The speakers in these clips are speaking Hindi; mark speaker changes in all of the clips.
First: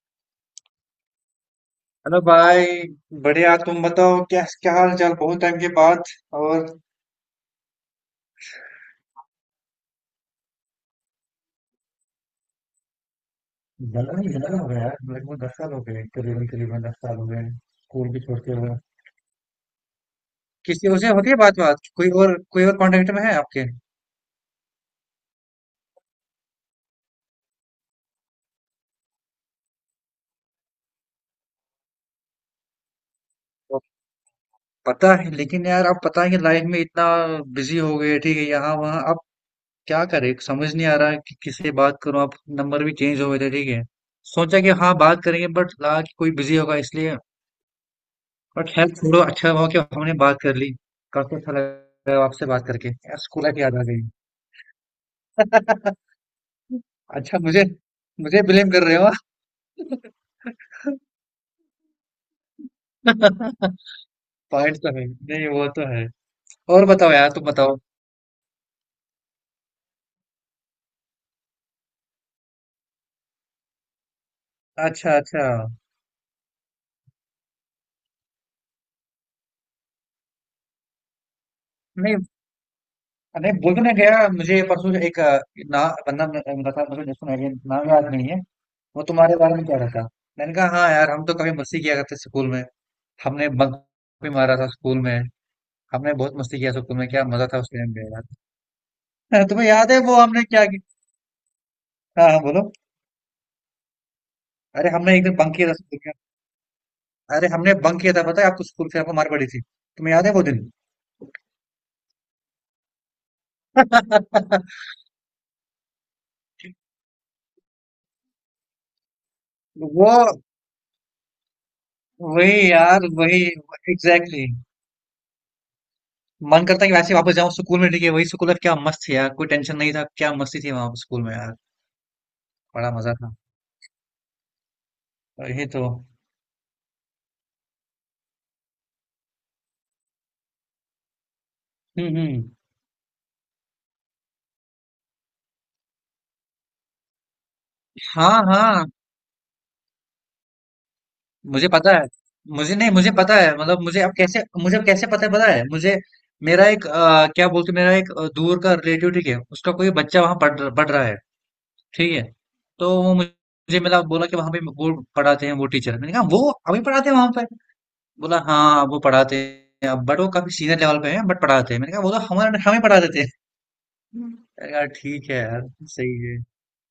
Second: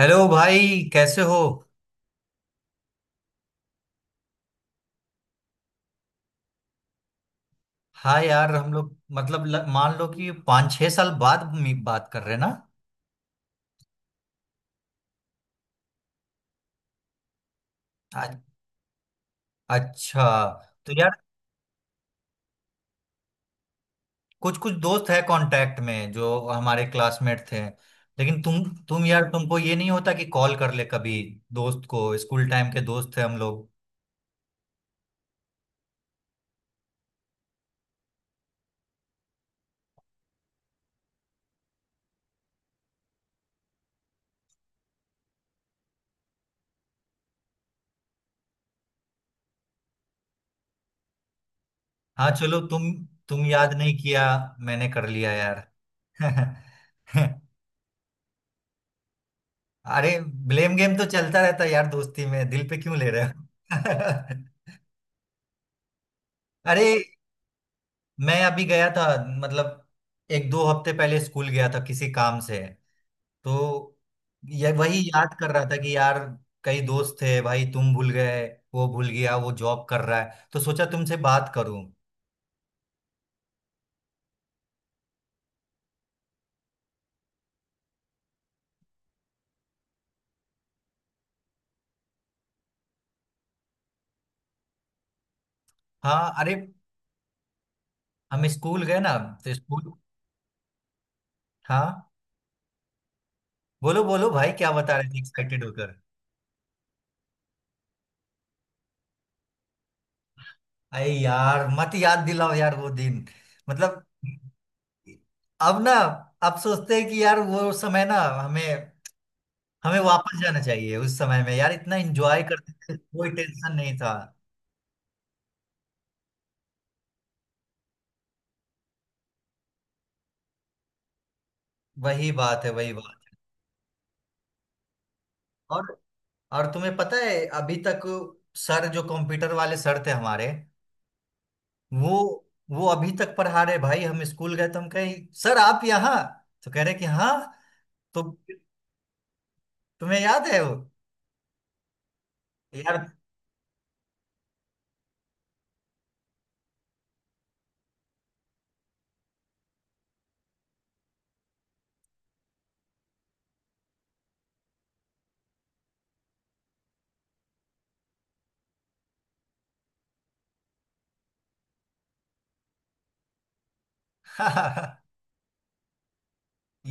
Speaker 1: हेलो भाई। कैसे हो?
Speaker 2: हेलो भाई। बढ़िया, तुम बताओ क्या क्या हाल चाल, बहुत टाइम के बाद। और
Speaker 1: हाँ यार, हम लोग मतलब मान लो कि 5-6 साल बाद बात कर रहे हैं ना।
Speaker 2: जलन ही जलन हो गया यार, लगभग 10 साल हो गए, करीबन करीबन 10 साल हो गए स्कूल भी
Speaker 1: आ-
Speaker 2: छोड़ते हुए।
Speaker 1: अच्छा।
Speaker 2: किसी
Speaker 1: तो
Speaker 2: और से
Speaker 1: यार,
Speaker 2: होती है बात, कोई और कांटेक्ट में है आपके?
Speaker 1: कुछ कुछ दोस्त है कांटेक्ट में जो हमारे क्लासमेट थे। लेकिन तुम यार, तुमको ये नहीं होता कि कॉल कर ले कभी दोस्त को? स्कूल टाइम के दोस्त थे हम लोग।
Speaker 2: वो पता है, लेकिन यार आप पता है कि लाइफ में इतना बिजी हो गए, ठीक है, यहाँ वहाँ अब क्या करें, समझ नहीं आ रहा है कि किससे बात करूं अब। नंबर भी चेंज हो गए थे, ठीक है। सोचा कि हाँ बात करेंगे, बट लगा कि कोई बिजी होगा, इसलिए। बट हेल्थ छोड़ो, अच्छा हुआ कि हमने बात कर ली। काफी अच्छा लगा
Speaker 1: हाँ
Speaker 2: आपसे
Speaker 1: चलो,
Speaker 2: बात करके यार, स्कूल
Speaker 1: तुम
Speaker 2: लाइफ
Speaker 1: याद
Speaker 2: याद आ
Speaker 1: नहीं
Speaker 2: गई।
Speaker 1: किया, मैंने कर लिया यार।
Speaker 2: अच्छा, मुझे मुझे ब्लेम कर रहे हो?
Speaker 1: अरे, ब्लेम गेम तो चलता रहता है यार, दोस्ती में दिल पे क्यों ले रहे हो?
Speaker 2: पॉइंट तो है नहीं, वो तो है।
Speaker 1: अरे,
Speaker 2: और बताओ यार, तुम बताओ।
Speaker 1: मैं अभी गया था। मतलब, 1-2 हफ्ते पहले स्कूल गया था किसी काम से। तो ये वही
Speaker 2: अच्छा
Speaker 1: अच्छा याद
Speaker 2: अच्छा।
Speaker 1: कर रहा था कि यार कई दोस्त थे भाई, तुम भूल गए, वो भूल गया, वो जॉब कर रहा है, तो सोचा तुमसे बात करूं।
Speaker 2: नहीं नहीं, बोल तो नहीं गया मुझे। परसों एक बंदा मिला मिला था मुझे, जिसको मैं नाम याद नहीं है। वो तुम्हारे बारे में कह रहा था। मैंने कहा हाँ यार, हम तो कभी मस्ती किया करते स्कूल में, हमने बंक भी मारा था स्कूल में, हमने
Speaker 1: हाँ
Speaker 2: बहुत
Speaker 1: अरे,
Speaker 2: मस्ती किया स्कूल में, क्या मजा था उस टाइम पे।
Speaker 1: हम स्कूल गए ना।
Speaker 2: हाँ,
Speaker 1: तो
Speaker 2: तुम्हें
Speaker 1: स्कूल,
Speaker 2: याद है वो हमने क्या किया?
Speaker 1: हाँ,
Speaker 2: हाँ हाँ, बोलो।
Speaker 1: बोलो बोलो भाई, क्या
Speaker 2: अरे
Speaker 1: बता रहे
Speaker 2: हमने
Speaker 1: थे
Speaker 2: एक दिन बंक
Speaker 1: एक्साइटेड
Speaker 2: किया था
Speaker 1: होकर?
Speaker 2: स्कूल में, अरे हमने बंक किया था, पता है आपको स्कूल से आपको मार पड़ी थी, तुम्हें याद है वो दिन?
Speaker 1: अरे यार, मत याद दिलाओ यार वो दिन, मतलब। अब ना, अब सोचते हैं कि यार वो समय, ना हमें, हमें
Speaker 2: वो
Speaker 1: वापस जाना चाहिए उस समय में। यार इतना एंजॉय
Speaker 2: वही
Speaker 1: करते थे,
Speaker 2: यार,
Speaker 1: कोई
Speaker 2: वही
Speaker 1: टेंशन नहीं था।
Speaker 2: Exactly, exactly. मन करता है कि वैसे ही वापस जाऊं स्कूल में, ठीक है, वही स्कूल लाइफ क्या मस्त थी यार, कोई टेंशन नहीं था, क्या मस्ती थी वहां स्कूल में यार।
Speaker 1: वही बात है,
Speaker 2: बड़ा
Speaker 1: वही
Speaker 2: मजा
Speaker 1: बात।
Speaker 2: था। और ये तो
Speaker 1: और और तुम्हें पता है, अभी तक सर जो कंप्यूटर वाले सर थे हमारे, वो
Speaker 2: हम्म।
Speaker 1: वो अभी तक पढ़ा रहे भाई। हम स्कूल गए तो हम कहे, सर आप यहाँ? तो कह रहे कि हाँ। तो
Speaker 2: हाँ हाँ,
Speaker 1: तुम्हें याद है वो?
Speaker 2: मुझे पता है। मुझे नहीं,
Speaker 1: यार।
Speaker 2: मुझे पता है, मतलब मुझे अब कैसे पता है, पता है मुझे। मेरा एक मेरा एक दूर का रिलेटिव, ठीक है, उसका कोई बच्चा वहां पढ़ रहा है, ठीक है। तो वो मुझे मुझे मिला बोला कि वहां पे वो पढ़ाते हैं वो टीचर। मैंने कहा वो अभी पढ़ाते हैं वहां पे? बोला हाँ, वो पढ़ाते हैं अब, बट वो काफी सीनियर लेवल पे हैं, बट पढ़ाते हैं। मैंने कहा वो तो हमारे हमें पढ़ा देते हैं। मैंने कहा ठीक है यार, सही है।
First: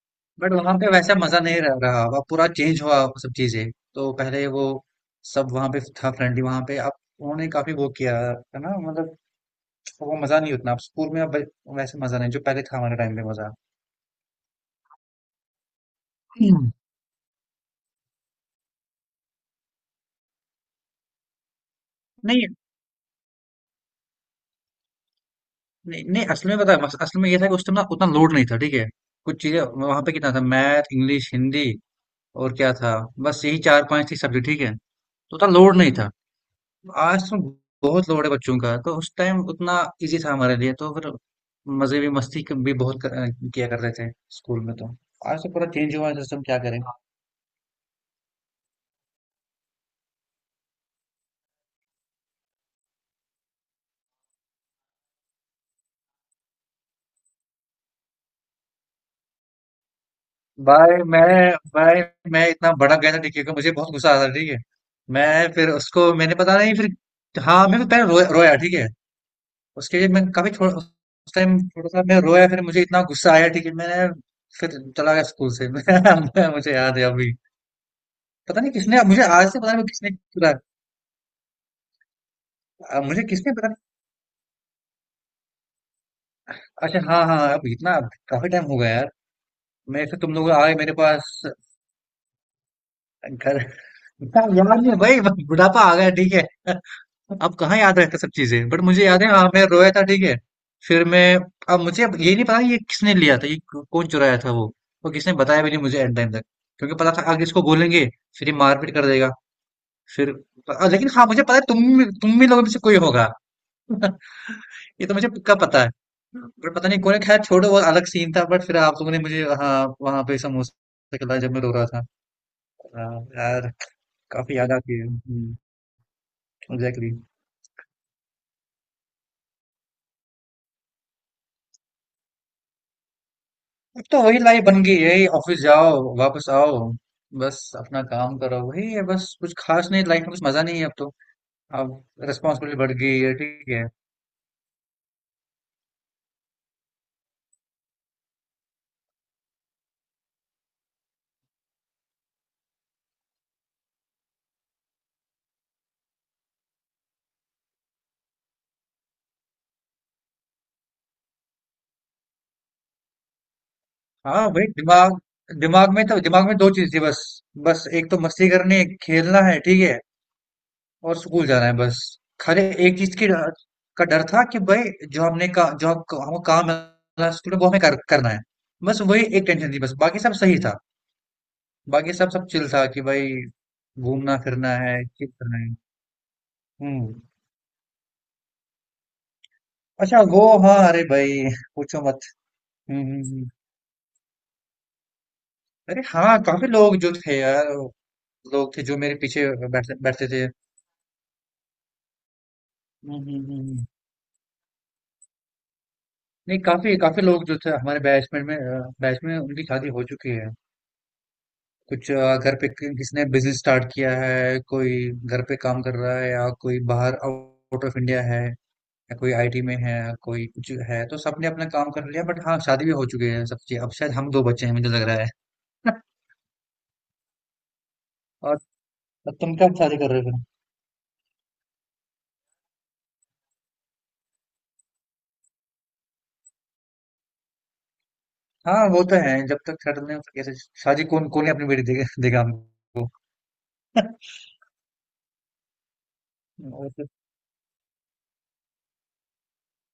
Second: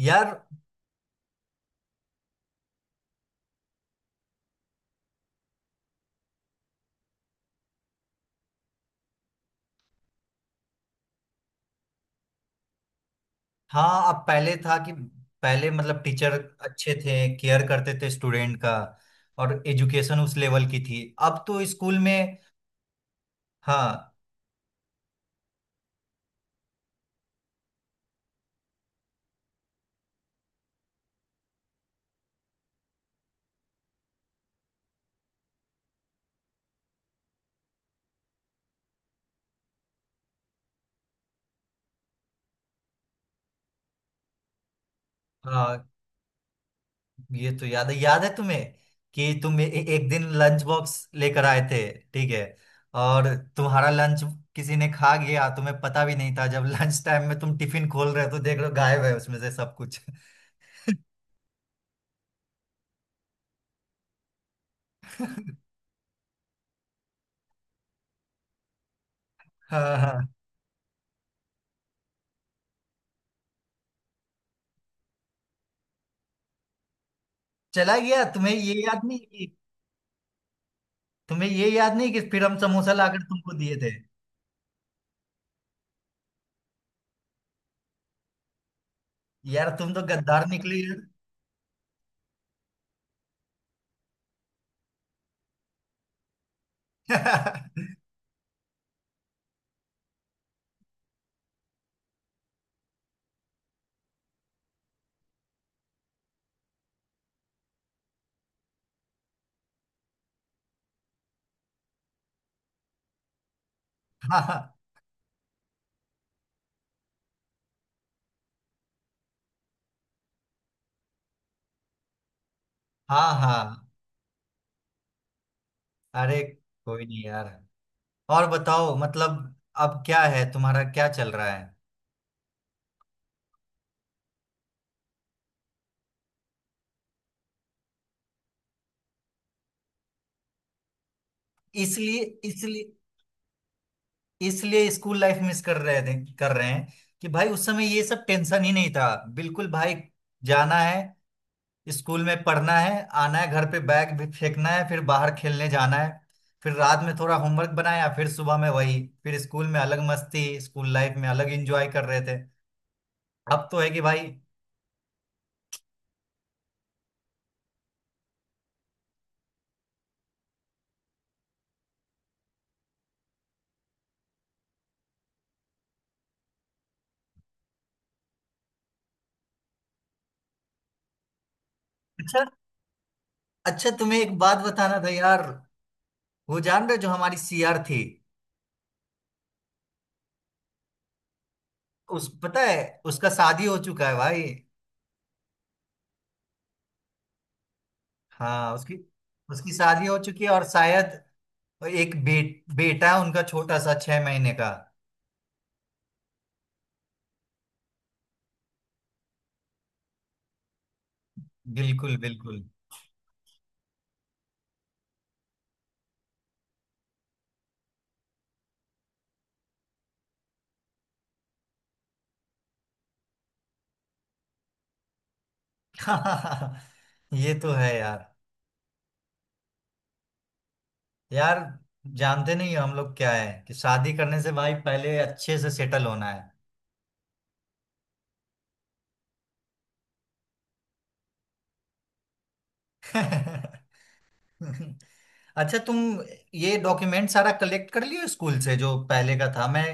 Speaker 1: यार
Speaker 2: बट वहां पे वैसा मजा नहीं रह रहा अब, पूरा चेंज हुआ वो सब चीजें। तो पहले वो सब वहां पे था फ्रेंडली, वहां पे अब उन्होंने काफी वो किया है ना, मतलब वो मजा नहीं उतना अब स्कूल में, अब वैसे मजा नहीं जो पहले था हमारे टाइम पे मजा।
Speaker 1: हाँ, अब पहले था कि पहले मतलब टीचर
Speaker 2: हम्म।
Speaker 1: अच्छे थे, केयर करते थे स्टूडेंट का, और एजुकेशन उस लेवल की थी, अब तो स्कूल में।
Speaker 2: नहीं
Speaker 1: हाँ
Speaker 2: नहीं नहीं, असल में पता है, बस असल में ये था कि उस टाइम ना उतना लोड नहीं था, ठीक है। कुछ चीजें वहां पे कितना था, मैथ, इंग्लिश, हिंदी, और क्या था, बस यही चार पांच थी सब्जेक्ट, ठीक है। तो उतना लोड नहीं था, आज तो बहुत लोड है बच्चों का, तो उस टाइम उतना इजी था हमारे लिए, तो फिर मजे भी, भी बहुत किया करते थे स्कूल में, तो आज तो पूरा
Speaker 1: हाँ,
Speaker 2: चेंज हुआ है सिस्टम, क्या करें।
Speaker 1: ये तो याद है, याद है तुम्हें, कि तुम ए, ए- एक दिन लंच बॉक्स लेकर आए थे, ठीक है, और तुम्हारा लंच किसी ने खा गया, तुम्हें पता भी नहीं था जब लंच टाइम में तुम टिफिन खोल रहे हो, तो देख रहे हो गायब है उसमें से सब कुछ।
Speaker 2: भाई मैं भाई मैं इतना भड़क गया था टीके को, मुझे बहुत गुस्सा आ रहा था, ठीक है। मैं फिर उसको मैंने पता नहीं, फिर हाँ मैं फिर पहले रोया रोया, ठीक है।
Speaker 1: हाँ
Speaker 2: उसके लिए
Speaker 1: हाँ,
Speaker 2: मैं काफी, थोड़ा उस टाइम थोड़ा सा मैं रोया, फिर मुझे इतना गुस्सा आया, ठीक है, मैंने फिर चला गया स्कूल से। मुझे याद है अभी।
Speaker 1: चला गया। तुम्हें
Speaker 2: पता नहीं
Speaker 1: ये याद
Speaker 2: किसने
Speaker 1: नहीं
Speaker 2: मुझे,
Speaker 1: कि
Speaker 2: आज से पता नहीं किसने,
Speaker 1: तुम्हें ये याद नहीं कि फिर हम समोसा लाकर
Speaker 2: मुझे किसने
Speaker 1: तुमको
Speaker 2: पता
Speaker 1: दिए
Speaker 2: नहीं।
Speaker 1: थे?
Speaker 2: अच्छा हाँ हाँ, अब इतना काफी टाइम हो गया यार।
Speaker 1: यार तुम तो
Speaker 2: मैं फिर तुम
Speaker 1: गद्दार
Speaker 2: लोग आ गए
Speaker 1: निकली
Speaker 2: मेरे
Speaker 1: यार।
Speaker 2: पास घर, इतना याद नहीं भाई, बुढ़ापा आ गया, ठीक है। अब कहाँ याद रहता सब चीजें, बट मुझे याद है हाँ मैं रोया था, ठीक है। फिर मैं, अब मुझे अब ये नहीं पता ये किसने लिया था, ये कौन चुराया था वो, और किसने बताया भी नहीं मुझे एंड टाइम तक, क्योंकि पता था आगे इसको बोलेंगे फिर ये मारपीट कर देगा फिर। लेकिन हाँ मुझे पता है, तुम भी लोगों में से कोई होगा।
Speaker 1: हाँ
Speaker 2: ये तो मुझे पक्का पता है, पर पता नहीं कौन, खैर छोड़ो, वो अलग सीन था, बट फिर आप लोगों ने मुझे हाँ वहां पे समोसे खिलाए जब मैं रो रहा था। हाँ,
Speaker 1: हाँ
Speaker 2: यार,
Speaker 1: हाँ।
Speaker 2: काफी याद आती है,
Speaker 1: अरे कोई
Speaker 2: एग्जैक्टली।
Speaker 1: नहीं यार। और बताओ मतलब, अब क्या है, तुम्हारा क्या चल रहा है?
Speaker 2: अब तो वही लाइफ बन गई है, ऑफिस जाओ वापस आओ, बस अपना काम करो, वही है बस, कुछ खास नहीं, लाइफ में कुछ मजा नहीं है अब तो, अब
Speaker 1: इसलिए,
Speaker 2: रिस्पॉन्सिबिलिटी
Speaker 1: इसलिए,
Speaker 2: बढ़ गई है, ठीक है।
Speaker 1: इसलिए स्कूल लाइफ मिस कर रहे थे, कर रहे हैं, कि भाई उस समय ये सब टेंशन ही नहीं था। बिल्कुल भाई, जाना है, स्कूल में पढ़ना है, आना है, घर पे बैग भी फेंकना है, फिर बाहर खेलने जाना है, फिर रात में थोड़ा होमवर्क बनाया, फिर सुबह में वही, फिर स्कूल में अलग मस्ती, स्कूल लाइफ में अलग एंजॉय कर रहे थे। अब तो है कि भाई,
Speaker 2: हाँ वही, दिमाग दिमाग में तो, दिमाग में दो चीज थी बस, बस एक तो मस्ती करनी है खेलना है, ठीक है, और स्कूल जाना है बस। खाली एक चीज़ की डर का डर था कि भई जो हमने का जो हम काम मिला स्कूल में वो हमें करना है। बस वही एक टेंशन थी बस, बाकी सब सही था। बाकी सब
Speaker 1: अच्छा।
Speaker 2: सब चिल था कि भई
Speaker 1: अच्छा, तुम्हें एक बात
Speaker 2: घूमना-फिरना
Speaker 1: बताना
Speaker 2: है,
Speaker 1: था
Speaker 2: चिल
Speaker 1: यार।
Speaker 2: करना है।
Speaker 1: वो जान रहे हो जो
Speaker 2: हुँ।
Speaker 1: हमारी सीआर थी?
Speaker 2: अच्छा वो हाँ, अरे भई पूछो मत।
Speaker 1: उस, पता है
Speaker 2: हुँ, हुँ,
Speaker 1: उसका
Speaker 2: हुँ।
Speaker 1: शादी हो चुका है भाई।
Speaker 2: अरे हाँ, काफ़ी लोग जो थे यार,
Speaker 1: हाँ
Speaker 2: लोग थे
Speaker 1: उसकी,
Speaker 2: जो मेरे पीछे
Speaker 1: उसकी
Speaker 2: बैठते
Speaker 1: शादी हो
Speaker 2: बैठते
Speaker 1: चुकी
Speaker 2: थे।
Speaker 1: है, और शायद एक बेटा
Speaker 2: हुँ,
Speaker 1: है
Speaker 2: हुँ,
Speaker 1: उनका,
Speaker 2: हुँ,
Speaker 1: छोटा
Speaker 2: हुँ।
Speaker 1: सा, 6 महीने का।
Speaker 2: नहीं काफ़ी काफ़ी लोग जो थे हमारे बैच में बैच में उनकी शादी हो चुकी है। कुछ
Speaker 1: बिल्कुल
Speaker 2: घर
Speaker 1: बिल्कुल।
Speaker 2: पे किसने बिजनेस स्टार्ट किया है, कोई घर पे काम कर रहा है, या कोई बाहर आउट ऑफ इंडिया है, या कोई आईटी में है, या कोई कुछ है, तो सबने अपना काम कर लिया, बट हाँ शादी भी हो चुकी है सबकी, अब शायद हम दो बच्चे हैं मुझे लग रहा है।
Speaker 1: ये तो है यार।
Speaker 2: और तुम कब शादी कर रहे हो?
Speaker 1: यार, जानते नहीं हो हम लोग क्या है, कि शादी करने से भाई पहले अच्छे से सेटल होना है।
Speaker 2: हाँ वो तो है, जब तक सेटल नहीं होता कैसे शादी, कौन कौन ही अपनी बेटी देगा देगा हमको।
Speaker 1: अच्छा तुम ये
Speaker 2: और तो
Speaker 1: डॉक्यूमेंट सारा कलेक्ट कर लियो स्कूल से जो पहले का था, मैं,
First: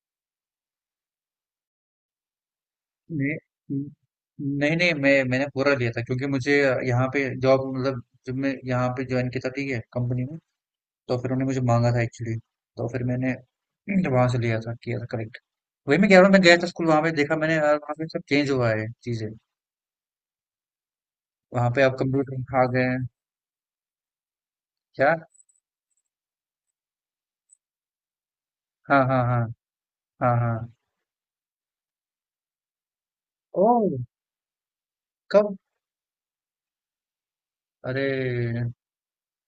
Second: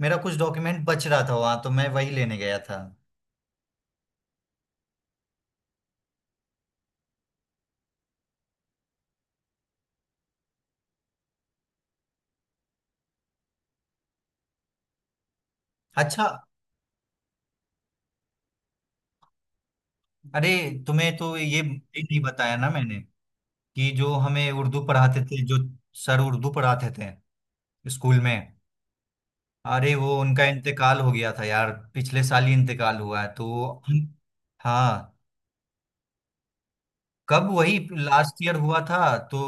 Speaker 1: मेरा कुछ डॉक्यूमेंट बच रहा था वहां, तो मैं वही लेने गया था।
Speaker 2: नहीं नहीं नहीं, मैं, मैंने पूरा लिया था, क्योंकि मुझे यहाँ पे जॉब, मतलब जब मैं यहाँ पे ज्वाइन किया था, ठीक है, कंपनी में, तो फिर उन्होंने मुझे मांगा था एक्चुअली, तो फिर मैंने वहाँ से लिया था, किया था करेक्ट। वही मैं कह रहा
Speaker 1: अच्छा,
Speaker 2: हूँ, मैं गया था स्कूल वहाँ पे, देखा मैंने यार वहाँ पे सब चेंज हुआ है चीजें,
Speaker 1: अरे, तुम्हें तो ये
Speaker 2: वहाँ पे अब
Speaker 1: नहीं बताया
Speaker 2: कंप्यूटर आ
Speaker 1: ना
Speaker 2: गए
Speaker 1: मैंने,
Speaker 2: हैं।
Speaker 1: कि जो हमें उर्दू
Speaker 2: क्या?
Speaker 1: पढ़ाते थे, जो सर उर्दू पढ़ाते थे स्कूल में,
Speaker 2: हाँ हाँ हाँ।
Speaker 1: अरे वो
Speaker 2: हाँ
Speaker 1: उनका
Speaker 2: हाँ।
Speaker 1: इंतकाल हो गया था यार, पिछले साल ही इंतकाल हुआ है तो।
Speaker 2: ओ,
Speaker 1: हम- हाँ।
Speaker 2: कब?
Speaker 1: कब? वही लास्ट ईयर
Speaker 2: अरे
Speaker 1: हुआ था। तो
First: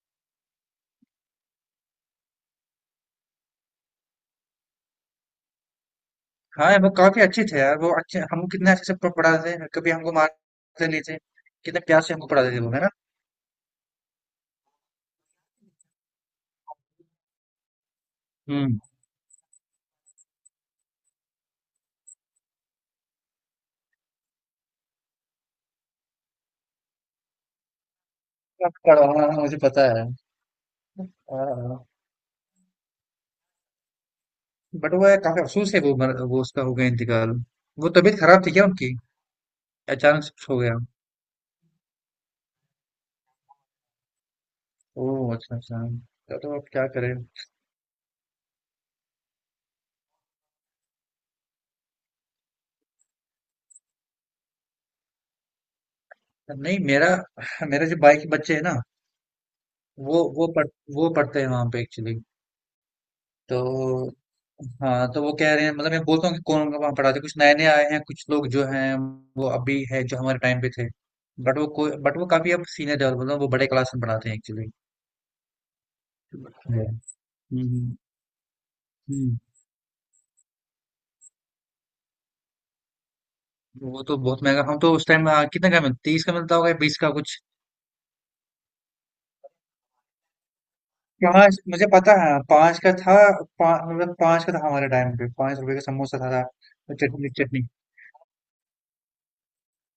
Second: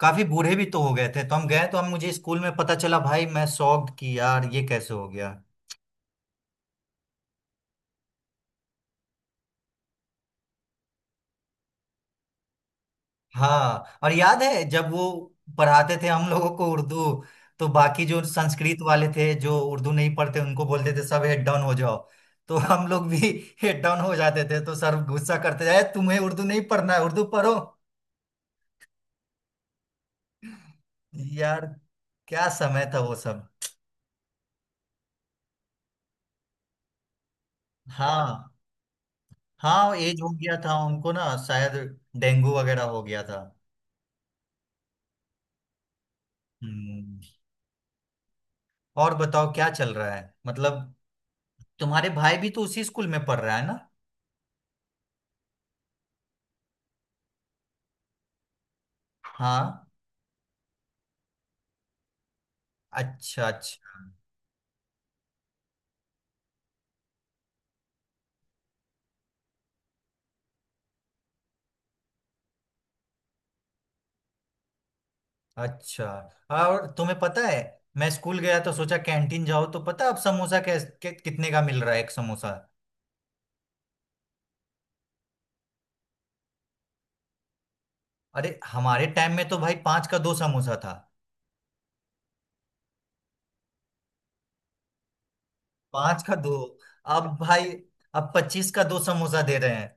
Speaker 1: काफी बूढ़े भी तो हो गए थे, तो हम गए तो हम, मुझे स्कूल में पता चला भाई, मैं शॉक्ड कि यार ये कैसे हो गया।
Speaker 2: हाँ वो काफी अच्छे थे यार, वो अच्छे, हमको कितने अच्छे से पढ़ाते थे, कभी हमको मारते नहीं थे, कितने प्यार से हमको पढ़ाते थे वो, है ना?
Speaker 1: हाँ, और याद है जब वो पढ़ाते थे हम लोगों को उर्दू, तो बाकी जो संस्कृत
Speaker 2: हम्म।
Speaker 1: वाले थे जो उर्दू नहीं पढ़ते, उनको बोलते थे सब हेड डाउन हो जाओ, तो हम लोग भी हेड डाउन हो जाते थे, तो सर गुस्सा करते जाए, तुम्हें उर्दू नहीं पढ़ना है, उर्दू पढ़ो।
Speaker 2: अब पढ़ा, हाँ हाँ, मुझे पता है।
Speaker 1: यार
Speaker 2: हाँ,
Speaker 1: क्या समय था वो सब।
Speaker 2: बट वो है, काफी अफसोस है वो, वो उसका हो गया इंतकाल। वो तबीयत खराब
Speaker 1: हाँ
Speaker 2: थी क्या उनकी,
Speaker 1: हाँ, एज
Speaker 2: अचानक
Speaker 1: हो
Speaker 2: शिफ्ट
Speaker 1: गया
Speaker 2: हो
Speaker 1: था
Speaker 2: गया?
Speaker 1: उनको ना शायद, डेंगू वगैरह हो गया था।
Speaker 2: ओह अच्छा अच्छा, तो अब क्या करें।
Speaker 1: हम्म, और बताओ क्या चल रहा है, मतलब तुम्हारे भाई भी तो उसी स्कूल में पढ़ रहा है ना?
Speaker 2: नहीं मेरा, मेरे जो बाइक बच्चे हैं ना,
Speaker 1: हाँ,
Speaker 2: वो पढ़ वो पढ़ते हैं वहाँ पे एक्चुअली।
Speaker 1: अच्छा
Speaker 2: तो
Speaker 1: अच्छा।
Speaker 2: हाँ, तो वो कह रहे हैं, मतलब मैं बोलता हूँ कि कौन वहाँ पढ़ाते, कुछ नए नए आए हैं, कुछ लोग जो हैं वो अभी है जो हमारे टाइम पे थे, बट वो कोई, बट वो काफी अब सीनियर लेवल, मतलब वो बड़े क्लास में पढ़ाते हैं एक्चुअली।
Speaker 1: अच्छा हाँ,
Speaker 2: हम्म
Speaker 1: और तुम्हें पता है,
Speaker 2: हम्म,
Speaker 1: मैं स्कूल गया तो सोचा
Speaker 2: हम्म।
Speaker 1: कैंटीन जाओ, तो पता अब समोसा कितने का मिल रहा है एक समोसा?
Speaker 2: वो तो बहुत महंगा, हम तो उस टाइम, कितने का मिलता, 30 का मिलता होगा या 20 का कुछ?
Speaker 1: अरे हमारे टाइम में तो भाई 5 का 2 समोसा था।
Speaker 2: पाँच, मुझे पता है 5 का था, मतलब 5 का था हमारे टाइम पे, 5 रुपए का समोसा
Speaker 1: पांच
Speaker 2: था,
Speaker 1: का
Speaker 2: था।
Speaker 1: दो
Speaker 2: और
Speaker 1: अब
Speaker 2: चटनी चटनी
Speaker 1: भाई, अब 25 का 2 समोसा दे रहे हैं।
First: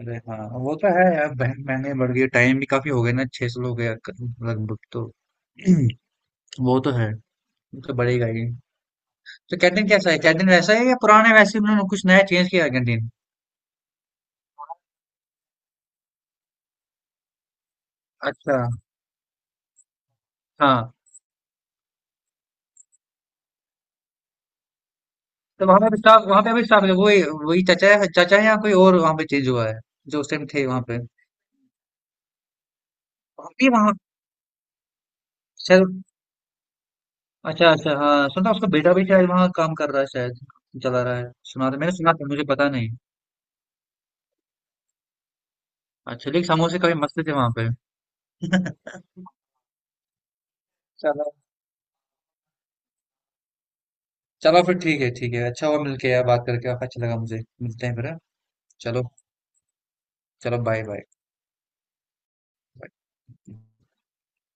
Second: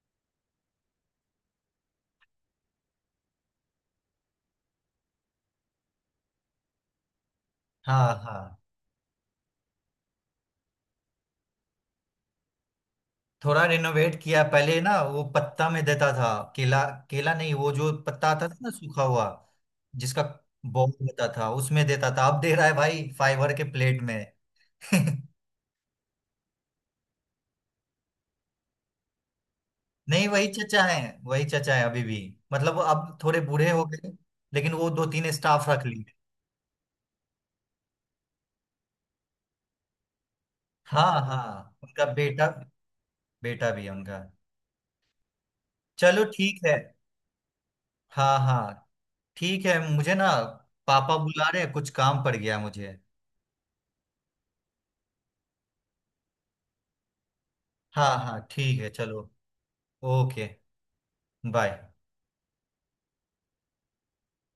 Speaker 2: अरे हाँ वो तो है यार, महंगाई बढ़ गई है, टाइम भी काफी हो गया ना, 600 हो गया क- लगभग तो। वो तो है, वो तो
Speaker 1: हाँ
Speaker 2: बढ़ेगा
Speaker 1: हाँ,
Speaker 2: ही। तो कैंटीन कैसा है, कैंटीन वैसा है या पुराने वैसे ही, उन्होंने कुछ नया चेंज किया है कैंटीन?
Speaker 1: थोड़ा रिनोवेट किया। पहले ना वो पत्ता में देता था, केला, केला नहीं, वो जो पत्ता आता था
Speaker 2: अच्छा
Speaker 1: ना सूखा हुआ, जिसका बॉल
Speaker 2: हाँ,
Speaker 1: होता था, उसमें देता था। अब दे रहा है भाई फाइबर के प्लेट में।
Speaker 2: तो वहां पे भी स्टाफ है, वही वही चाचा है, या कोई और वहां पे चेंज हुआ है, जो
Speaker 1: नहीं
Speaker 2: उस टाइम
Speaker 1: वही
Speaker 2: थे वहां
Speaker 1: चचा
Speaker 2: पे?
Speaker 1: है, वही चचा है अभी भी। मतलब वो अब थोड़े
Speaker 2: हम भी
Speaker 1: बूढ़े हो गए, लेकिन वो 2-3 स्टाफ रख
Speaker 2: वहां।
Speaker 1: लिए।
Speaker 2: अच्छा अच्छा, हाँ सुना उसका बेटा भी शायद वहाँ काम कर रहा है शायद, चला
Speaker 1: हाँ
Speaker 2: रहा है।
Speaker 1: हाँ उनका
Speaker 2: सुना था, मुझे
Speaker 1: बेटा,
Speaker 2: पता नहीं।
Speaker 1: बेटा भी है उनका। चलो
Speaker 2: अच्छा लेकिन
Speaker 1: ठीक है।
Speaker 2: समोसे काफी मस्त थे वहाँ पे।
Speaker 1: हाँ हाँ ठीक है। मुझे ना पापा
Speaker 2: चलो,
Speaker 1: बुला रहे हैं, कुछ काम पड़ गया मुझे।
Speaker 2: चलो फिर ठीक है, ठीक है, अच्छा हुआ मिलके यार, बात करके अच्छा लगा मुझे, मिलते हैं फिर,
Speaker 1: हाँ
Speaker 2: हाँ?
Speaker 1: हाँ ठीक है
Speaker 2: चलो।
Speaker 1: चलो। ओके।
Speaker 2: चलो बाय।
Speaker 1: बाय।
Speaker 2: बाय।